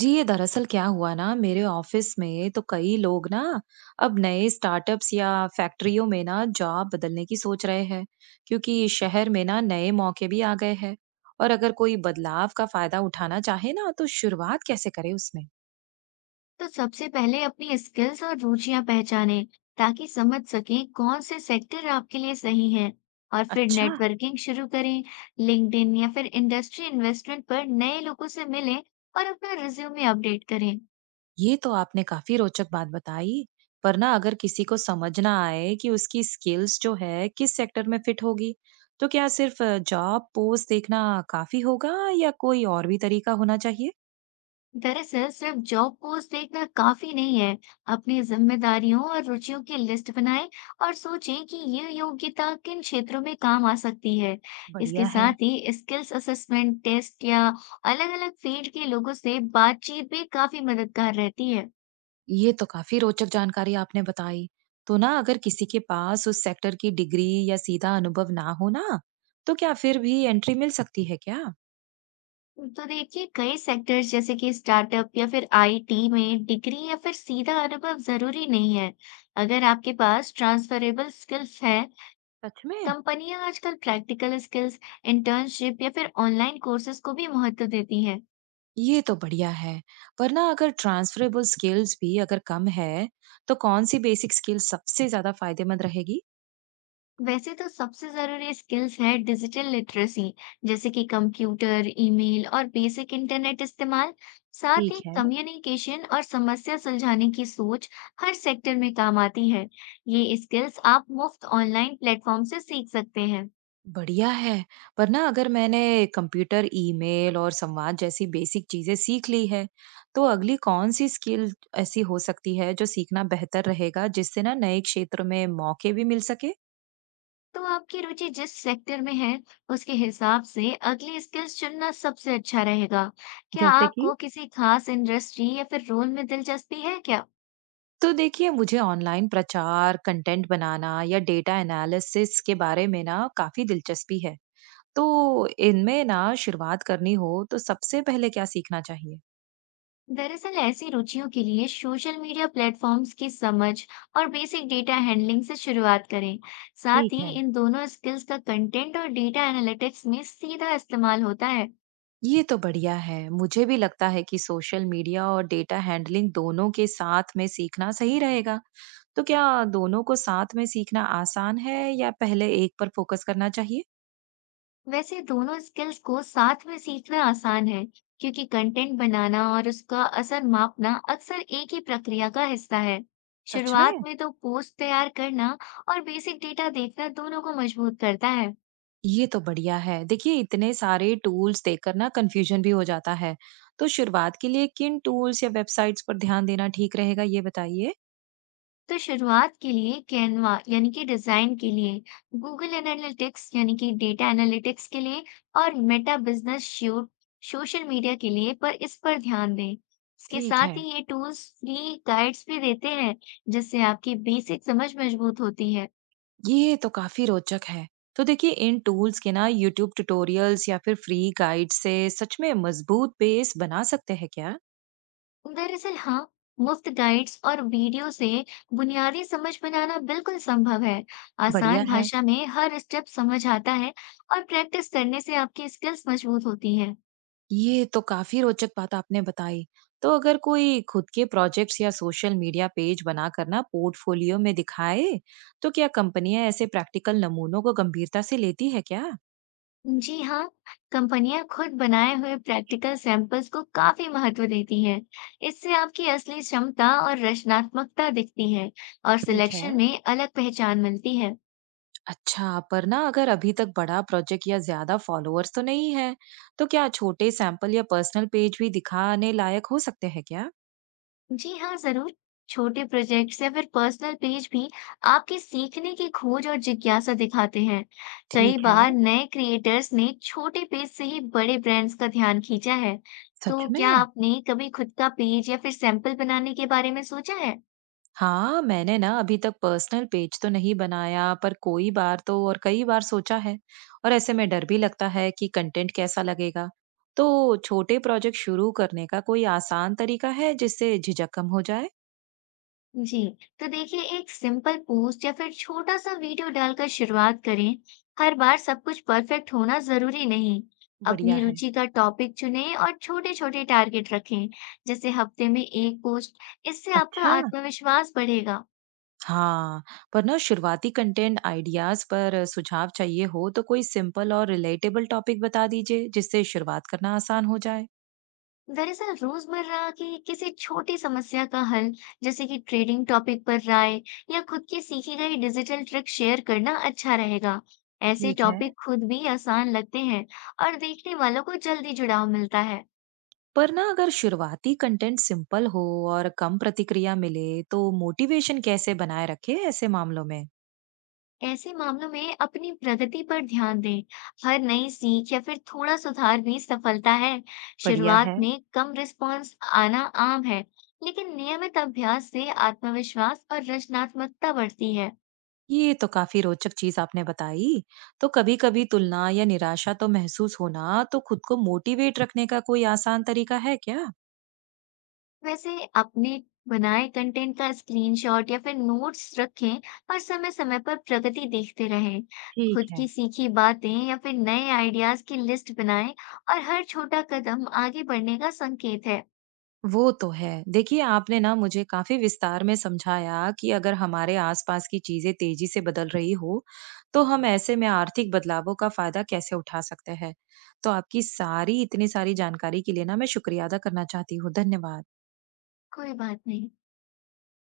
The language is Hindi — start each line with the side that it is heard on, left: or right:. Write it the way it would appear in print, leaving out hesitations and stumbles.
right: जी, ये दरअसल क्या हुआ ना, मेरे ऑफिस में तो कई लोग ना अब नए स्टार्टअप्स या फैक्ट्रियों में ना जॉब बदलने की सोच रहे हैं। क्योंकि शहर में ना नए मौके भी आ गए हैं। और अगर कोई बदलाव का फायदा उठाना चाहे ना, तो शुरुआत कैसे करे उसमें।
left: तो सबसे पहले अपनी स्किल्स और रुचियां पहचानें ताकि समझ सकें कौन से सेक्टर आपके लिए सही हैं। और फिर
right: अच्छा।
left: नेटवर्किंग शुरू करें। लिंक्डइन या फिर इंडस्ट्री इन्वेस्टमेंट पर नए लोगों से मिलें और अपना रिज्यूमे अपडेट करें।
right: ये तो आपने काफी रोचक बात बताई। पर ना अगर किसी को समझना आए कि उसकी स्किल्स जो है किस सेक्टर में फिट होगी, तो क्या सिर्फ जॉब पोस्ट देखना काफी होगा, या कोई और भी तरीका होना चाहिए।
left: दरअसल सिर्फ जॉब पोस्ट देखना काफी नहीं है। अपनी जिम्मेदारियों और रुचियों की लिस्ट बनाएं और सोचें कि ये योग्यता किन क्षेत्रों में काम आ सकती है। इसके
right: बढ़िया है।
left: साथ ही स्किल्स असेसमेंट टेस्ट या अलग-अलग फील्ड के लोगों से बातचीत भी काफी मददगार रहती है।
right: ये तो काफी रोचक जानकारी आपने बताई। तो ना अगर किसी के पास उस सेक्टर की डिग्री या सीधा अनुभव ना हो ना, तो क्या फिर भी एंट्री मिल सकती है क्या।
left: तो देखिए, कई सेक्टर्स जैसे कि स्टार्टअप या फिर आईटी में डिग्री या फिर सीधा अनुभव जरूरी नहीं है। अगर आपके पास ट्रांसफरेबल स्किल्स है,
right: सच में।
left: कंपनियां आजकल प्रैक्टिकल स्किल्स, इंटर्नशिप या फिर ऑनलाइन कोर्सेज को भी महत्व देती हैं।
right: ये तो बढ़िया है। पर ना अगर ट्रांसफरेबल स्किल्स भी अगर कम है, तो कौन सी बेसिक स्किल सबसे ज्यादा फायदेमंद रहेगी।
left: वैसे तो सबसे जरूरी स्किल्स है डिजिटल लिटरेसी, जैसे कि कंप्यूटर, ईमेल और बेसिक इंटरनेट इस्तेमाल। साथ
right: ठीक
left: ही
right: है।
left: कम्युनिकेशन और समस्या सुलझाने की सोच हर सेक्टर में काम आती है। ये स्किल्स आप मुफ्त ऑनलाइन प्लेटफॉर्म से सीख सकते हैं।
right: बढ़िया है। पर ना अगर मैंने कंप्यूटर, ईमेल और संवाद जैसी बेसिक चीजें सीख ली है, तो अगली कौन सी स्किल ऐसी हो सकती है जो सीखना बेहतर रहेगा, जिससे ना नए क्षेत्र में मौके भी मिल सके।
left: तो आपकी रुचि जिस सेक्टर में है, उसके हिसाब से अगली स्किल्स चुनना सबसे अच्छा रहेगा। क्या
right: जैसे कि
left: आपको किसी खास इंडस्ट्री या फिर रोल में दिलचस्पी है क्या?
right: तो देखिए मुझे ऑनलाइन प्रचार कंटेंट बनाना या डेटा एनालिसिस के बारे में ना काफी दिलचस्पी है। तो इनमें ना शुरुआत करनी हो तो सबसे पहले क्या सीखना चाहिए।
left: दरअसल ऐसी रुचियों के लिए सोशल मीडिया प्लेटफॉर्म्स की समझ और बेसिक डेटा हैंडलिंग से शुरुआत करें। साथ
right: ठीक
left: ही
right: है।
left: इन दोनों स्किल्स का कंटेंट और डेटा एनालिटिक्स में सीधा इस्तेमाल होता है।
right: ये तो बढ़िया है। मुझे भी लगता है कि सोशल मीडिया और डेटा हैंडलिंग दोनों के साथ में सीखना सही रहेगा। तो क्या दोनों को साथ में सीखना आसान है, या पहले एक पर फोकस करना चाहिए?
left: वैसे दोनों स्किल्स को साथ में सीखना आसान है, क्योंकि कंटेंट बनाना और उसका असर मापना अक्सर एक ही प्रक्रिया का हिस्सा है।
right: सच
left: शुरुआत
right: में?
left: में तो पोस्ट तैयार करना और बेसिक डेटा देखना दोनों को मजबूत करता है।
right: ये तो बढ़िया है। देखिए इतने सारे टूल्स देखकर ना कंफ्यूजन भी हो जाता है। तो शुरुआत के लिए किन टूल्स या वेबसाइट्स पर ध्यान देना ठीक रहेगा, ये बताइए?
left: तो शुरुआत के लिए कैनवा यानी कि डिजाइन के लिए, गूगल एनालिटिक्स यानी कि डेटा एनालिटिक्स के लिए, और Meta business show social media के लिए, पर इस पर ध्यान दें। इसके
right: ठीक है।
left: साथ ही ये टूल्स फ्री गाइड्स भी देते हैं, जिससे आपकी बेसिक समझ मजबूत होती है।
right: ये तो काफी रोचक है। तो देखिए इन टूल्स के ना यूट्यूब ट्यूटोरियल्स या फिर फ्री गाइड से सच में मजबूत बेस बना सकते हैं क्या?
left: दरअसल हाँ, मुफ्त गाइड्स और वीडियो से बुनियादी समझ बनाना बिल्कुल संभव है।
right: बढ़िया
left: आसान
right: है।
left: भाषा में हर स्टेप समझ आता है और प्रैक्टिस करने से आपकी स्किल्स मजबूत होती है।
right: ये तो काफी रोचक बात आपने बताई। तो अगर कोई खुद के प्रोजेक्ट्स या सोशल मीडिया पेज बनाकर ना पोर्टफोलियो में दिखाए, तो क्या कंपनियां ऐसे प्रैक्टिकल नमूनों को गंभीरता से लेती है क्या?
left: जी हाँ, कंपनियां खुद बनाए हुए प्रैक्टिकल सैंपल्स को काफी महत्व देती हैं। इससे आपकी असली क्षमता और रचनात्मकता दिखती है और
right: ठीक
left: सिलेक्शन
right: है।
left: में अलग पहचान मिलती है।
right: अच्छा, पर ना अगर अभी तक बड़ा प्रोजेक्ट या ज्यादा फॉलोअर्स तो नहीं है, तो क्या छोटे सैंपल या पर्सनल पेज भी दिखाने लायक हो सकते हैं क्या।
left: जी हाँ, जरूर। छोटे प्रोजेक्ट्स या फिर पर्सनल पेज भी आपके सीखने की खोज और जिज्ञासा दिखाते हैं। कई
right: ठीक है।
left: बार नए क्रिएटर्स ने छोटे पेज से ही बड़े ब्रांड्स का ध्यान खींचा है।
right: सच
left: तो क्या
right: में।
left: आपने कभी खुद का पेज या फिर सैंपल बनाने के बारे में सोचा है?
right: हाँ, मैंने ना अभी तक पर्सनल पेज तो नहीं बनाया, पर कोई बार तो और कई बार सोचा है। और ऐसे में डर भी लगता है कि कंटेंट कैसा लगेगा। तो छोटे प्रोजेक्ट शुरू करने का कोई आसान तरीका है जिससे झिझक कम हो जाए।
left: जी, तो देखिए, एक सिंपल पोस्ट या फिर छोटा सा वीडियो डालकर शुरुआत करें। हर बार सब कुछ परफेक्ट होना जरूरी नहीं।
right: बढ़िया
left: अपनी
right: है।
left: रुचि का टॉपिक चुनें और छोटे छोटे टारगेट रखें, जैसे हफ्ते में एक पोस्ट। इससे आपका
right: अच्छा।
left: आत्मविश्वास बढ़ेगा।
right: हाँ, पर ना शुरुआती कंटेंट आइडियाज पर सुझाव चाहिए हो तो कोई सिंपल और रिलेटेबल टॉपिक बता दीजिए, जिससे शुरुआत करना आसान हो जाए।
left: दरअसल रोजमर्रा की किसी छोटी समस्या का हल, जैसे कि ट्रेडिंग टॉपिक पर राय या खुद की सीखी गई डिजिटल ट्रिक शेयर करना अच्छा रहेगा। ऐसे
right: ठीक है।
left: टॉपिक खुद भी आसान लगते हैं और देखने वालों को जल्दी जुड़ाव मिलता है।
right: पर ना अगर शुरुआती कंटेंट सिंपल हो और कम प्रतिक्रिया मिले, तो मोटिवेशन कैसे बनाए रखे ऐसे मामलों में।
left: ऐसे मामलों में अपनी प्रगति पर ध्यान दें। हर नई सीख या फिर थोड़ा सुधार भी सफलता है।
right: बढ़िया है।
left: शुरुआत में कम रिस्पॉन्स आना आम है, लेकिन नियमित अभ्यास से आत्मविश्वास और रचनात्मकता बढ़ती है।
right: ये तो काफी रोचक चीज आपने बताई। तो कभी कभी तुलना या निराशा तो महसूस होना, तो खुद को मोटिवेट रखने का कोई आसान तरीका है क्या।
left: वैसे अपने बनाए कंटेंट का स्क्रीनशॉट या फिर नोट्स रखें और समय समय पर प्रगति देखते रहें।
right: ठीक
left: खुद
right: है।
left: की सीखी बातें या फिर नए आइडियाज की लिस्ट बनाएं और हर छोटा कदम आगे बढ़ने का संकेत है।
right: वो तो है। देखिए, आपने ना मुझे काफ़ी विस्तार में समझाया कि अगर हमारे आसपास की चीज़ें तेज़ी से बदल रही हो, तो हम ऐसे में आर्थिक बदलावों का फ़ायदा कैसे उठा सकते हैं। तो आपकी सारी इतनी सारी जानकारी के लिए ना मैं शुक्रिया अदा करना चाहती हूँ। धन्यवाद।
left: कोई बात नहीं।